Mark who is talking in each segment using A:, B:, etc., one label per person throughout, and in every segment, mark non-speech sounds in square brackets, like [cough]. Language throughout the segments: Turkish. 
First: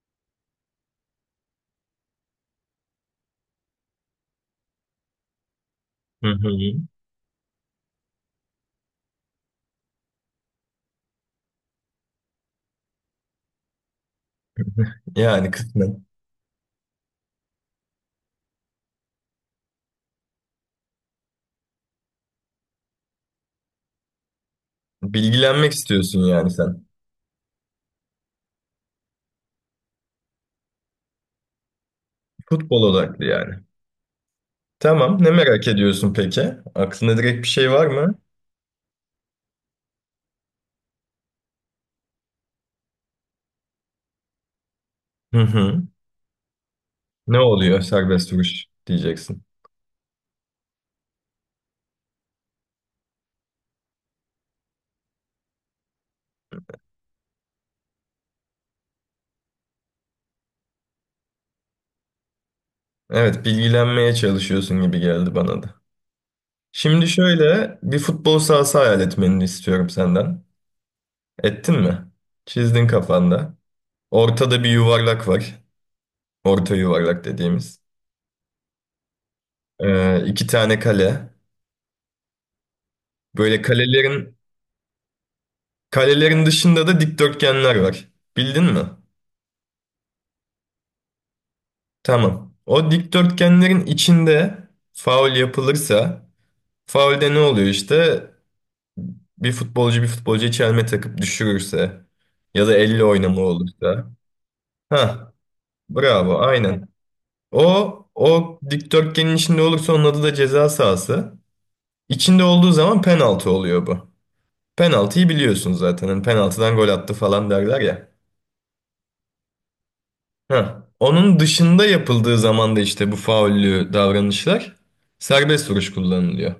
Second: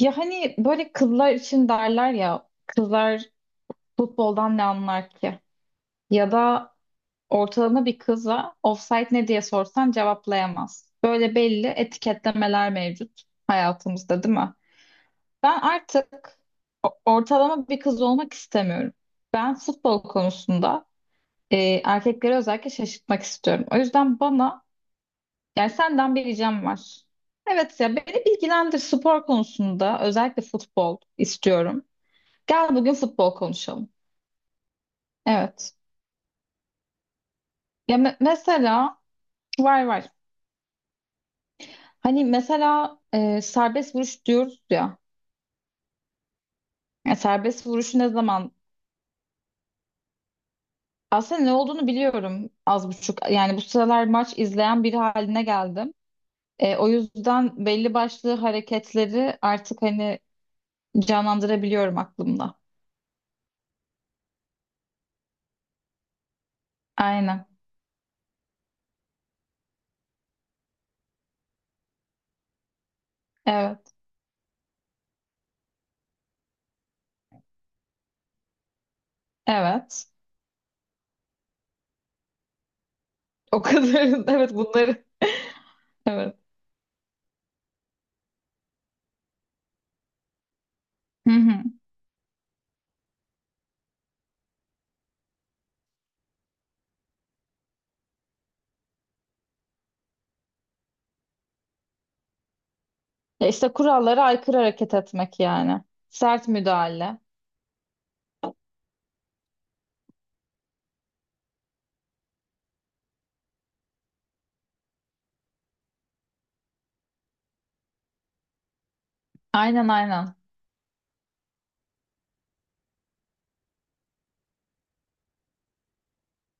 A: Ya hani böyle kızlar için derler ya, kızlar futboldan ne anlar ki?
B: Hı
A: Ya
B: hı.
A: da ortalama bir kıza offside ne diye sorsan cevaplayamaz. Böyle belli etiketlemeler mevcut hayatımızda, değil mi?
B: Yani
A: Ben
B: kısmen.
A: artık ortalama bir kız olmak istemiyorum. Ben futbol konusunda e, erkekleri özellikle şaşırtmak istiyorum. O yüzden bana yani
B: Bilgilenmek
A: senden
B: istiyorsun
A: bir
B: yani
A: ricam
B: sen.
A: var. Evet ya, beni bilgilendir spor konusunda, özellikle futbol istiyorum. Gel
B: Futbol
A: bugün
B: odaklı
A: futbol
B: yani.
A: konuşalım.
B: Tamam. Ne merak
A: Evet.
B: ediyorsun peki? Aklında direkt bir şey var
A: Ya me-
B: mı?
A: mesela var var. Hani mesela serbest vuruş diyoruz ya.
B: Hı hı.
A: Ya
B: Ne
A: serbest
B: oluyor
A: vuruşu ne
B: serbest
A: zaman?
B: vuruş diyeceksin.
A: Aslında ne olduğunu biliyorum az buçuk. Yani bu sıralar maç izleyen biri haline geldim. O yüzden belli başlı hareketleri artık hani canlandırabiliyorum aklımda.
B: Evet, bilgilenmeye çalışıyorsun gibi geldi bana da. Şimdi
A: Aynen.
B: şöyle bir futbol sahası hayal etmeni istiyorum senden. Ettin mi? Çizdin kafanda.
A: Evet.
B: Ortada bir yuvarlak var. Orta yuvarlak dediğimiz.
A: Evet.
B: İki tane kale. Böyle
A: O kadar. [laughs]
B: kalelerin
A: Evet, bunları. Evet.
B: Kalelerin dışında da dikdörtgenler var. Bildin mi?
A: Hı hı.
B: Tamam. O dikdörtgenlerin içinde faul yapılırsa, faulde ne oluyor işte? Bir futbolcu bir futbolcu çelme takıp düşürürse ya da elle oynama
A: Ya işte
B: olursa.
A: kurallara aykırı hareket
B: Ha,
A: etmek yani.
B: bravo,
A: Sert
B: aynen.
A: müdahale.
B: O dikdörtgenin içinde olursa onun adı da ceza sahası. İçinde olduğu zaman penaltı oluyor bu. Penaltıyı biliyorsun zaten. Hani penaltıdan gol attı falan derler ya.
A: Aynen, aynen.
B: Heh. Onun dışında yapıldığı zaman da işte bu faullü davranışlar serbest vuruş kullanılıyor.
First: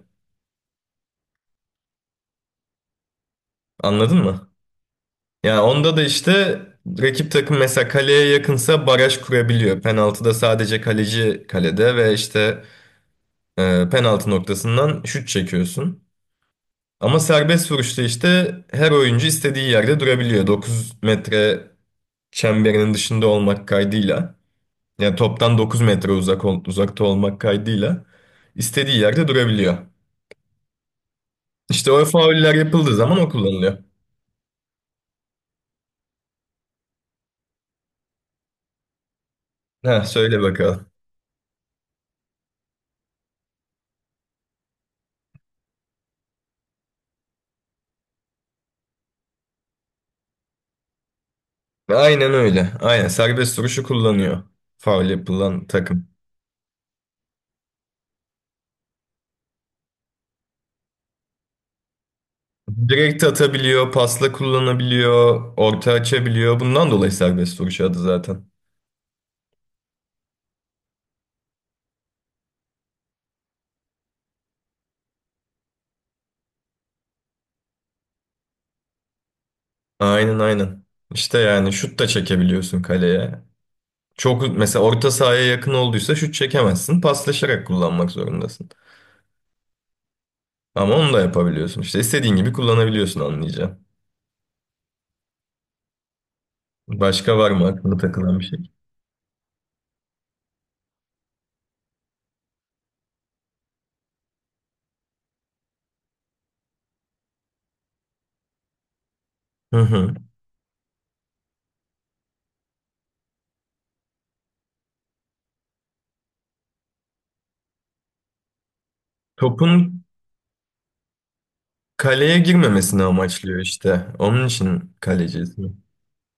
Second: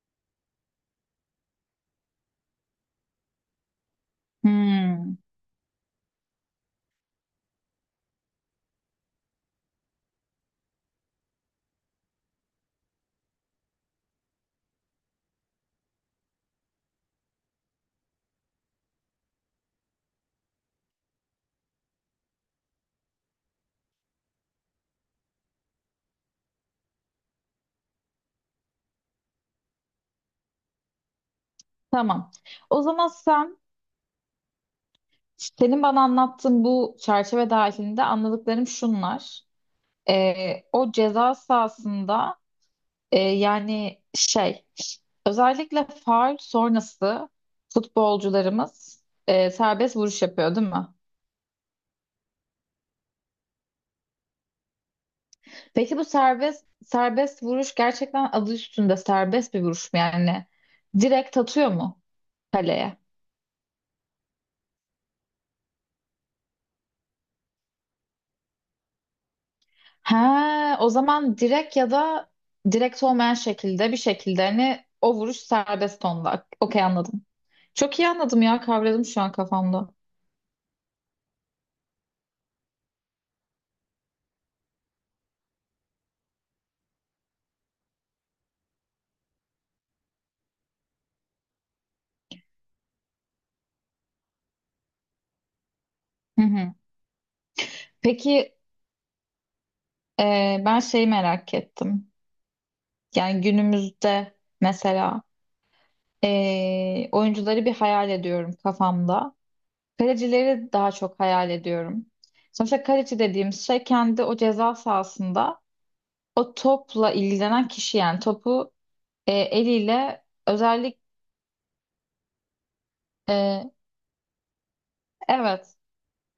B: Anladın mı?
A: Hmm,
B: Yani onda da işte rakip takım mesela kaleye yakınsa baraj kurabiliyor. Penaltıda sadece kaleci kalede ve işte penaltı noktasından şut çekiyorsun. Ama serbest vuruşta işte her oyuncu istediği yerde durabiliyor. 9 metre çemberinin dışında olmak kaydıyla. Yani toptan 9 metre uzakta olmak kaydıyla istediği yerde durabiliyor. İşte o
A: tamam.
B: fauller
A: O
B: yapıldığı
A: zaman
B: zaman o
A: sen
B: kullanılıyor.
A: senin bana anlattığın bu çerçeve dahilinde anladıklarım şunlar.
B: Ha söyle bakalım.
A: O ceza sahasında, yani şey, özellikle faul sonrası futbolcularımız serbest vuruş yapıyor, değil mi?
B: Aynen öyle. Aynen serbest vuruşu kullanıyor. Faul yapılan
A: Peki bu
B: takım.
A: serbest vuruş gerçekten adı üstünde serbest bir vuruş mu yani? Direkt atıyor mu kaleye?
B: Direkt atabiliyor, pasla kullanabiliyor, orta açabiliyor. Bundan dolayı serbest vuruş adı zaten.
A: Ha, o zaman direkt ya da direkt olmayan şekilde, bir şekilde hani o vuruş serbest onda. Okey, anladım. Çok iyi anladım ya, kavradım şu an kafamda.
B: Aynen aynen. İşte yani şut da çekebiliyorsun kaleye. Çok mesela orta sahaya yakın olduysa şut çekemezsin. Paslaşarak kullanmak zorundasın. Ama onu da yapabiliyorsun. İşte istediğin gibi kullanabiliyorsun anlayacağım.
A: Hı hı.
B: Başka var mı aklına takılan bir
A: Peki
B: şey?
A: ben şeyi merak ettim. Yani günümüzde mesela, oyuncuları bir hayal ediyorum kafamda.
B: Hı hı.
A: Kalecileri daha çok hayal ediyorum. Sonuçta kaleci dediğimiz şey kendi o ceza sahasında o topla ilgilenen kişi, yani topu
B: Topun
A: eliyle özellikle.
B: kaleye girmemesini amaçlıyor işte. Onun için kaleci ismi.
A: Evet.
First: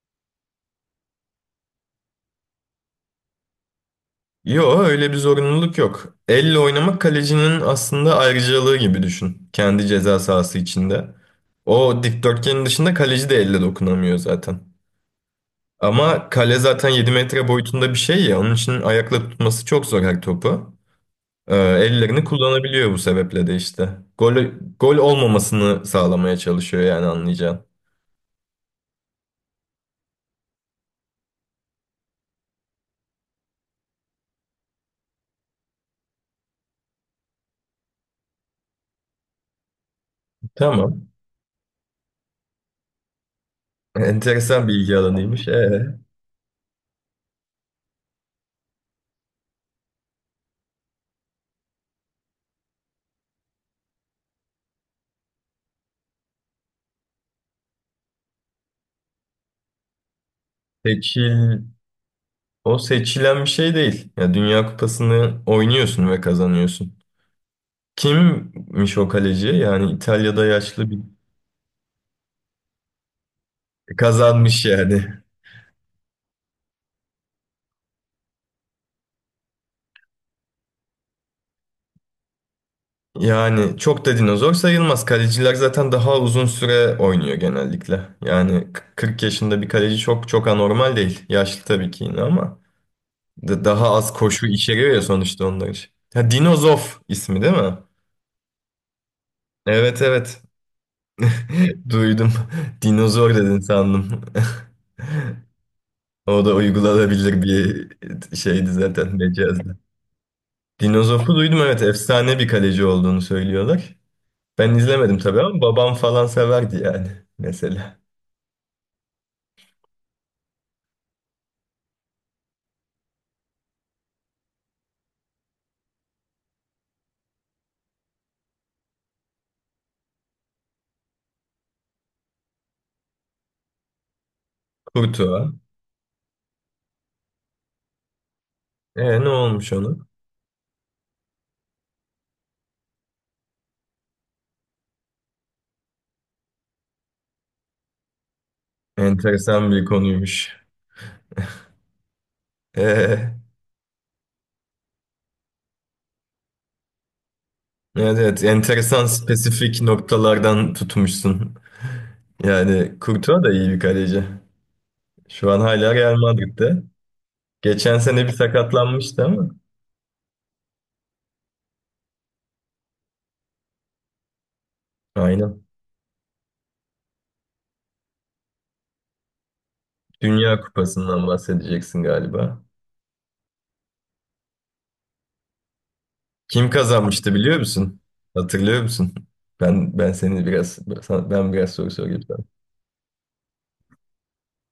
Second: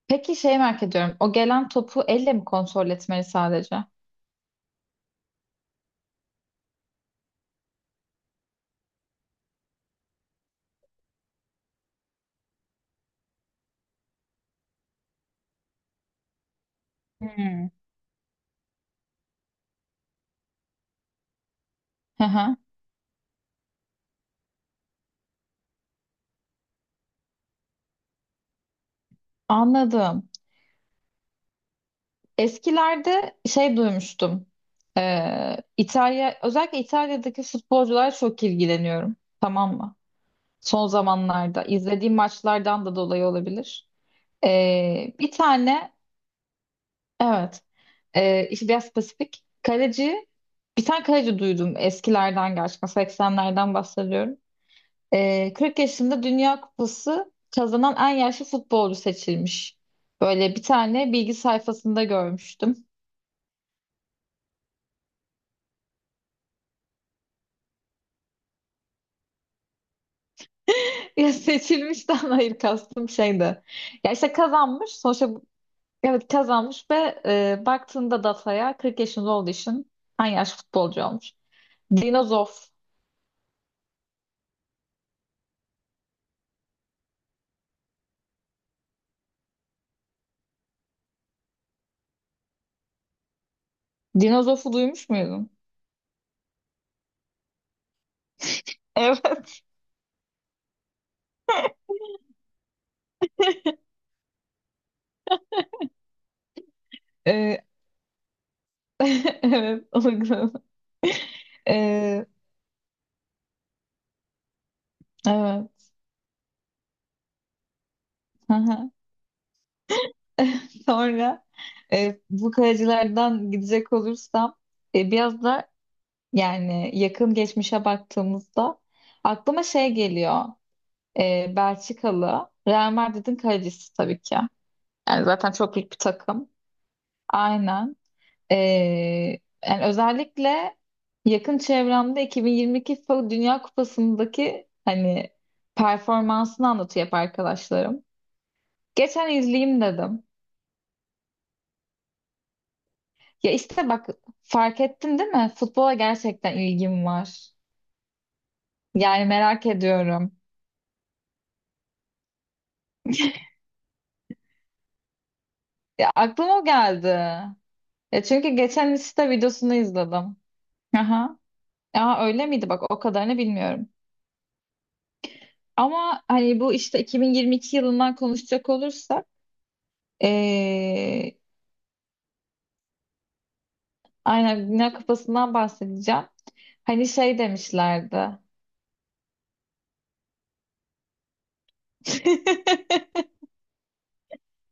A: Peki şey merak ediyorum. O gelen topu elle mi kontrol etmeli sadece?
B: Yo öyle bir zorunluluk yok. Elle oynamak kalecinin aslında ayrıcalığı gibi düşün. Kendi ceza sahası içinde. O dikdörtgenin dışında kaleci de elle dokunamıyor zaten. Ama kale zaten 7 metre
A: Hmm.
B: boyutunda bir şey ya. Onun için ayakla tutması çok zor her topu. Ellerini
A: Hı hı.
B: kullanabiliyor bu sebeple de işte. Gol, gol olmamasını sağlamaya çalışıyor yani anlayacağın.
A: Anladım. Eskilerde şey duymuştum. İtalya, özellikle İtalya'daki futbolcular, çok ilgileniyorum. Tamam mı? Son
B: Tamam.
A: zamanlarda izlediğim maçlardan da dolayı olabilir.
B: Enteresan bilgi
A: Bir
B: alanıymış.
A: tane,
B: Ee?
A: evet, işte biraz spesifik kaleci, bir tane kaleci duydum eskilerden, gerçekten 80'lerden bahsediyorum. 40 yaşında Dünya Kupası kazanan en yaşlı futbolcu seçilmiş. Böyle bir tane bilgi
B: Seçil,
A: sayfasında
B: O
A: görmüştüm.
B: seçilen bir şey değil. Ya Dünya Kupası'nı oynuyorsun ve kazanıyorsun. Kimmiş o kaleci? Yani İtalya'da yaşlı bir
A: [laughs] Ya seçilmişten hayır, kastım şeydi. Ya işte
B: kazanmış
A: kazanmış
B: yani.
A: sonuçta, evet kazanmış ve baktığında dataya 40 yaşında olduğu için en yaşlı futbolcu olmuş. Dinozof.
B: Yani çok da dinozor sayılmaz. Kaleciler zaten daha uzun süre oynuyor genellikle. Yani 40 yaşında bir kaleci çok çok anormal değil. Yaşlı tabii ki yine ama daha az koşu
A: Dinozof'u
B: içeriyor ya
A: duymuş
B: sonuçta
A: muydun?
B: onlar için. Ha, Dinozof ismi değil mi?
A: Evet.
B: Evet evet. [laughs] Duydum. Dinozor dedin sandım. [laughs] O da uygulanabilir
A: Ee,
B: bir şeydi zaten
A: [laughs]
B: mecazdı.
A: evet, o da güzel.
B: Dinozof'u duydum, evet,
A: Ee,
B: efsane bir kaleci olduğunu söylüyorlar. Ben izlemedim tabii ama
A: evet.
B: babam falan severdi yani mesela.
A: Aha. [laughs] Sonra bu kayacılardan gidecek olursam, biraz da yani yakın geçmişe baktığımızda aklıma şey geliyor. Belçikalı Real Madrid'in kalecisi tabii ki. Yani zaten
B: Kurtuğa.
A: çok büyük bir takım. Aynen.
B: E
A: Ee,
B: ne olmuş
A: yani
B: ona?
A: özellikle yakın çevremde 2022 FIFA Dünya Kupası'ndaki hani performansını anlatıyor hep arkadaşlarım. Geçen
B: Enteresan
A: izleyeyim
B: bir
A: dedim.
B: konuymuş. E,
A: Ya işte bak, fark ettin değil mi? Futbola gerçekten ilgim var.
B: evet evet, enteresan
A: Yani merak
B: spesifik
A: ediyorum.
B: noktalardan tutmuşsun. Yani Kurtuğa da iyi bir kaleci. Şu an hala
A: Ya
B: Real
A: aklıma o
B: Madrid'de.
A: geldi.
B: Geçen
A: Ya
B: sene bir
A: çünkü geçen
B: sakatlanmıştı
A: işte
B: ama.
A: videosunu izledim. Aha. Aa, öyle miydi? Bak o kadarını bilmiyorum.
B: Aynen.
A: Ama hani bu işte 2022 yılından konuşacak olursak,
B: Dünya Kupası'ndan
A: ee,
B: bahsedeceksin galiba.
A: aynen dünya kupasından bahsedeceğim.
B: Kim
A: Hani
B: kazanmıştı
A: şey
B: biliyor musun?
A: demişlerdi.
B: Hatırlıyor musun? Ben seni ben biraz soru sorayım sana.
A: [laughs]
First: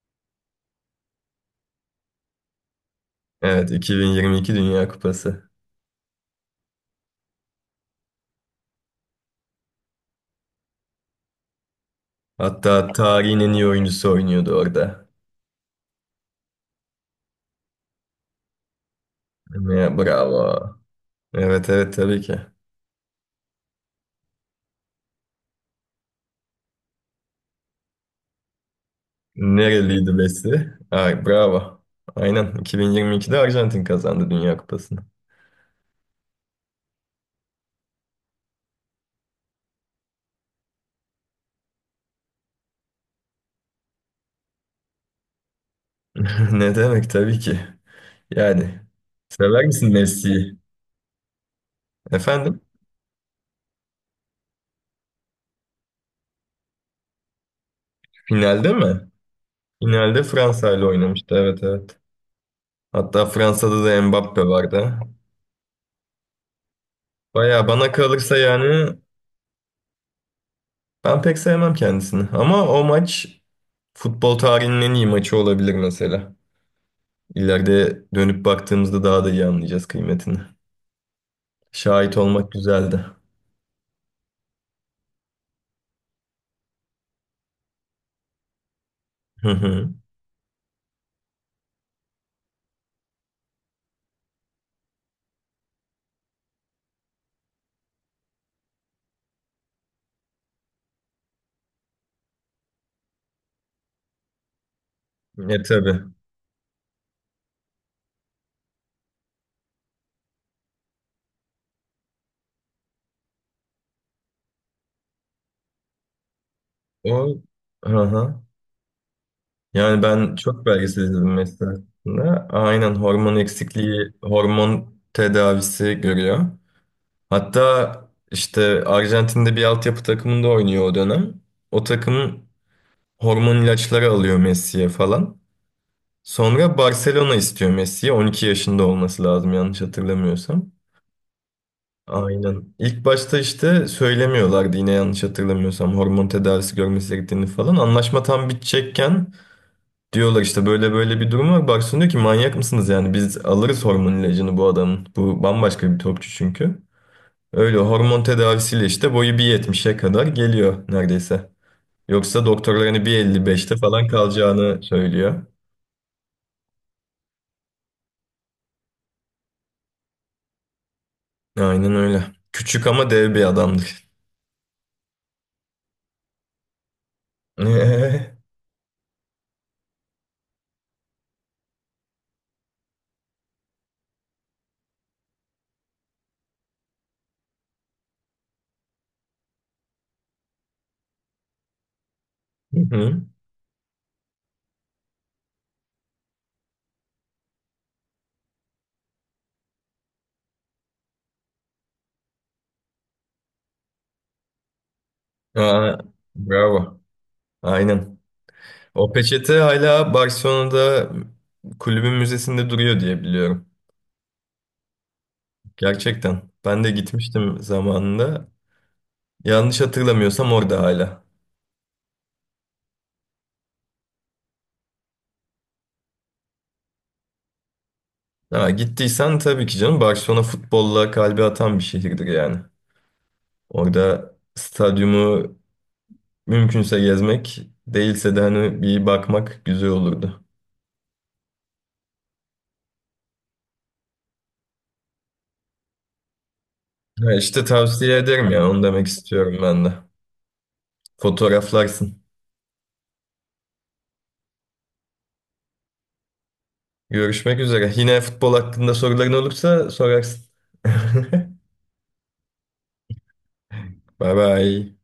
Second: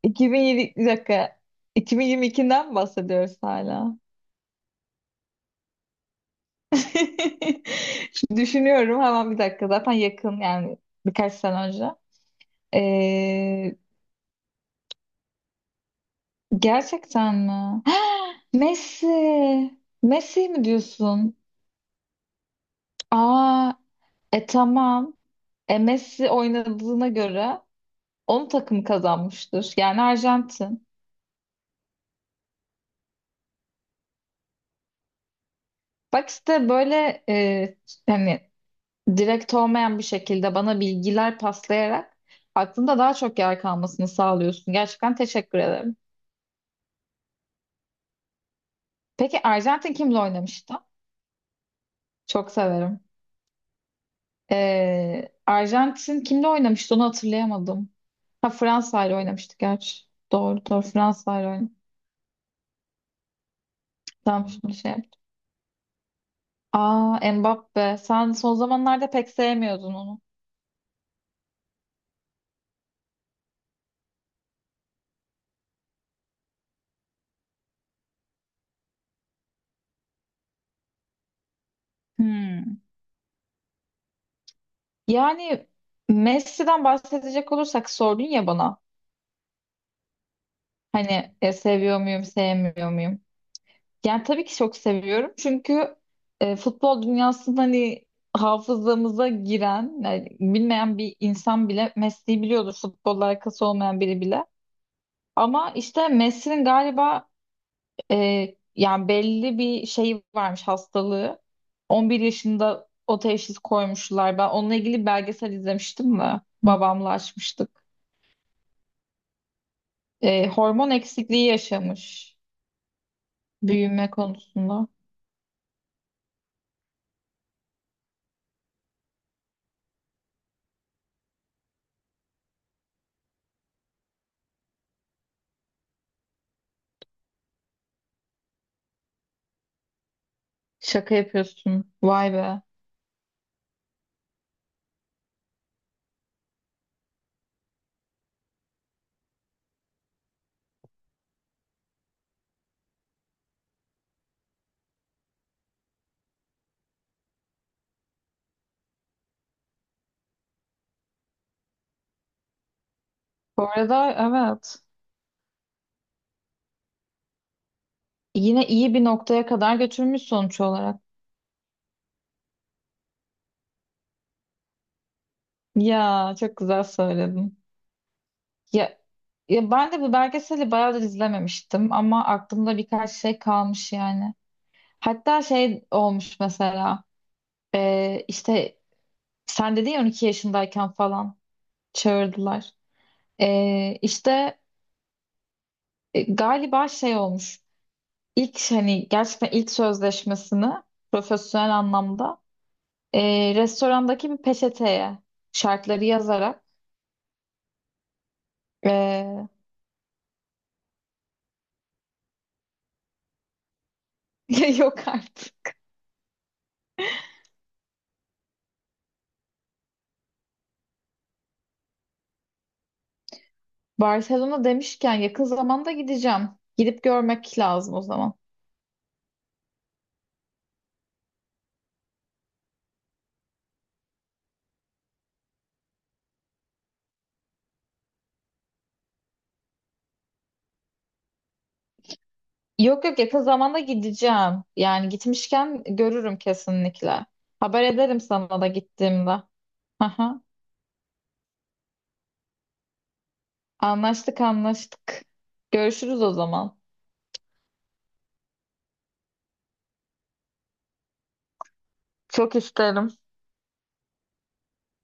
A: 2007, bir dakika. 2022'den mi bahsediyoruz
B: Evet,
A: hala?
B: 2022 Dünya Kupası.
A: [laughs] Şimdi düşünüyorum hemen, bir dakika. Zaten yakın yani, birkaç sene önce.
B: Hatta tarihin en iyi
A: Ee,
B: oyuncusu oynuyordu orada.
A: gerçekten mi? [gasps] Messi.
B: Ya,
A: Messi mi
B: bravo.
A: diyorsun?
B: Evet evet, tabii ki.
A: Aa, tamam. Messi oynadığına göre onun takımı kazanmıştır. Yani
B: Nereliydi Messi?
A: Arjantin.
B: Ay bravo. Aynen 2022'de Arjantin kazandı Dünya Kupası'nı.
A: Bak işte böyle hani direkt olmayan bir şekilde bana bilgiler paslayarak aklında daha çok yer kalmasını sağlıyorsun. Gerçekten teşekkür ederim.
B: [laughs] Ne demek, tabii ki. Yani
A: Peki
B: sever misin
A: Arjantin kimle
B: Messi'yi?
A: oynamıştı? Çok
B: Efendim?
A: severim. Arjantin kimle oynamıştı onu hatırlayamadım. Ha,
B: Finalde mi?
A: Fransa ile oynamıştı gerçi.
B: Finalde
A: Doğru
B: Fransa
A: doğru,
B: ile oynamıştı.
A: Fransa ile
B: Evet
A: oynamıştı.
B: evet. Hatta Fransa'da da Mbappe
A: Tamam, şimdi şey
B: vardı.
A: yaptım. Aa,
B: Baya
A: Mbappe,
B: bana
A: sen
B: kalırsa
A: son
B: yani
A: zamanlarda pek sevmiyordun onu.
B: ben pek sevmem kendisini. Ama o maç futbol tarihinin en iyi maçı olabilir mesela. İleride dönüp baktığımızda daha da iyi anlayacağız kıymetini. Şahit olmak
A: Hmm.
B: güzeldi.
A: Yani Messi'den bahsedecek olursak, sordun ya bana.
B: Hı hı.
A: Hani seviyor muyum, sevmiyor muyum? Yani tabii ki çok seviyorum. Çünkü futbol dünyasında hani hafızamıza giren, yani bilmeyen bir insan bile Messi'yi biliyordur. Futbolla alakası olmayan biri bile.
B: E
A: Ama
B: tabii.
A: işte Messi'nin galiba yani belli bir şeyi varmış, hastalığı. 11 yaşında o teşhis koymuşlar. Ben onunla ilgili belgesel izlemiştim de babamla
B: O,
A: açmıştık.
B: hı hı. Yani ben çok
A: Hormon
B: belgesel izledim
A: eksikliği
B: mesela.
A: yaşamış
B: Aynen, hormon
A: büyüme
B: eksikliği,
A: konusunda.
B: hormon tedavisi görüyor. Hatta işte Arjantin'de bir altyapı takımında oynuyor o dönem. O takım hormon ilaçları alıyor Messi'ye falan. Sonra Barcelona istiyor Messi'ye. 12 yaşında olması lazım yanlış hatırlamıyorsam.
A: Şaka yapıyorsun. Vay be.
B: Aynen. İlk başta işte söylemiyorlardı yine yanlış hatırlamıyorsam hormon tedavisi görmesi gerektiğini falan. Anlaşma tam bitecekken diyorlar işte böyle böyle bir durum var. Barcelona diyor ki manyak mısınız yani, biz alırız hormon ilacını bu adamın. Bu bambaşka bir topçu çünkü. Öyle hormon tedavisiyle işte boyu 1.70'e kadar geliyor neredeyse. Yoksa doktorlar hani bir elli
A: Bu
B: beşte falan
A: arada evet.
B: kalacağını söylüyor.
A: Yine iyi bir noktaya kadar götürmüş sonuç olarak.
B: Aynen öyle. Küçük ama dev bir adamdır.
A: Ya çok güzel söyledin.
B: [laughs] Hı
A: Ya, ya ben de bu belgeseli bayağıdır izlememiştim ama aklımda birkaç şey kalmış yani. Hatta şey olmuş mesela, işte sen dedin ya, 12 yaşındayken falan çağırdılar.
B: hı.
A: İşte galiba şey olmuş. İlk hani gerçekten ilk sözleşmesini profesyonel anlamda, restorandaki bir peçeteye
B: Aa,
A: şartları yazarak.
B: bravo. Aynen. O
A: ee,
B: peçete hala Barcelona'da kulübün müzesinde duruyor diye biliyorum.
A: [laughs] yok artık.
B: Gerçekten. Ben de gitmiştim zamanında. Yanlış hatırlamıyorsam orada hala.
A: Barcelona demişken, yakın zamanda gideceğim. Gidip görmek lazım o zaman.
B: Ha, gittiysen tabii ki canım, Barcelona futbolla kalbi atan bir şehirdir yani. Orada stadyumu mümkünse gezmek, değilse de hani bir bakmak güzel olurdu.
A: Yok yok, yakın zamanda gideceğim. Yani gitmişken görürüm kesinlikle.
B: Ha işte
A: Haber
B: tavsiye
A: ederim
B: ederim
A: sana da
B: ya, onu demek
A: gittiğimde.
B: istiyorum ben de.
A: Aha,
B: Fotoğraflarsın.
A: anlaştık anlaştık. Görüşürüz o zaman.
B: Görüşmek üzere. Yine futbol hakkında soruların olursa sorarsın. [laughs]
A: Çok isterim.
B: Bye bye.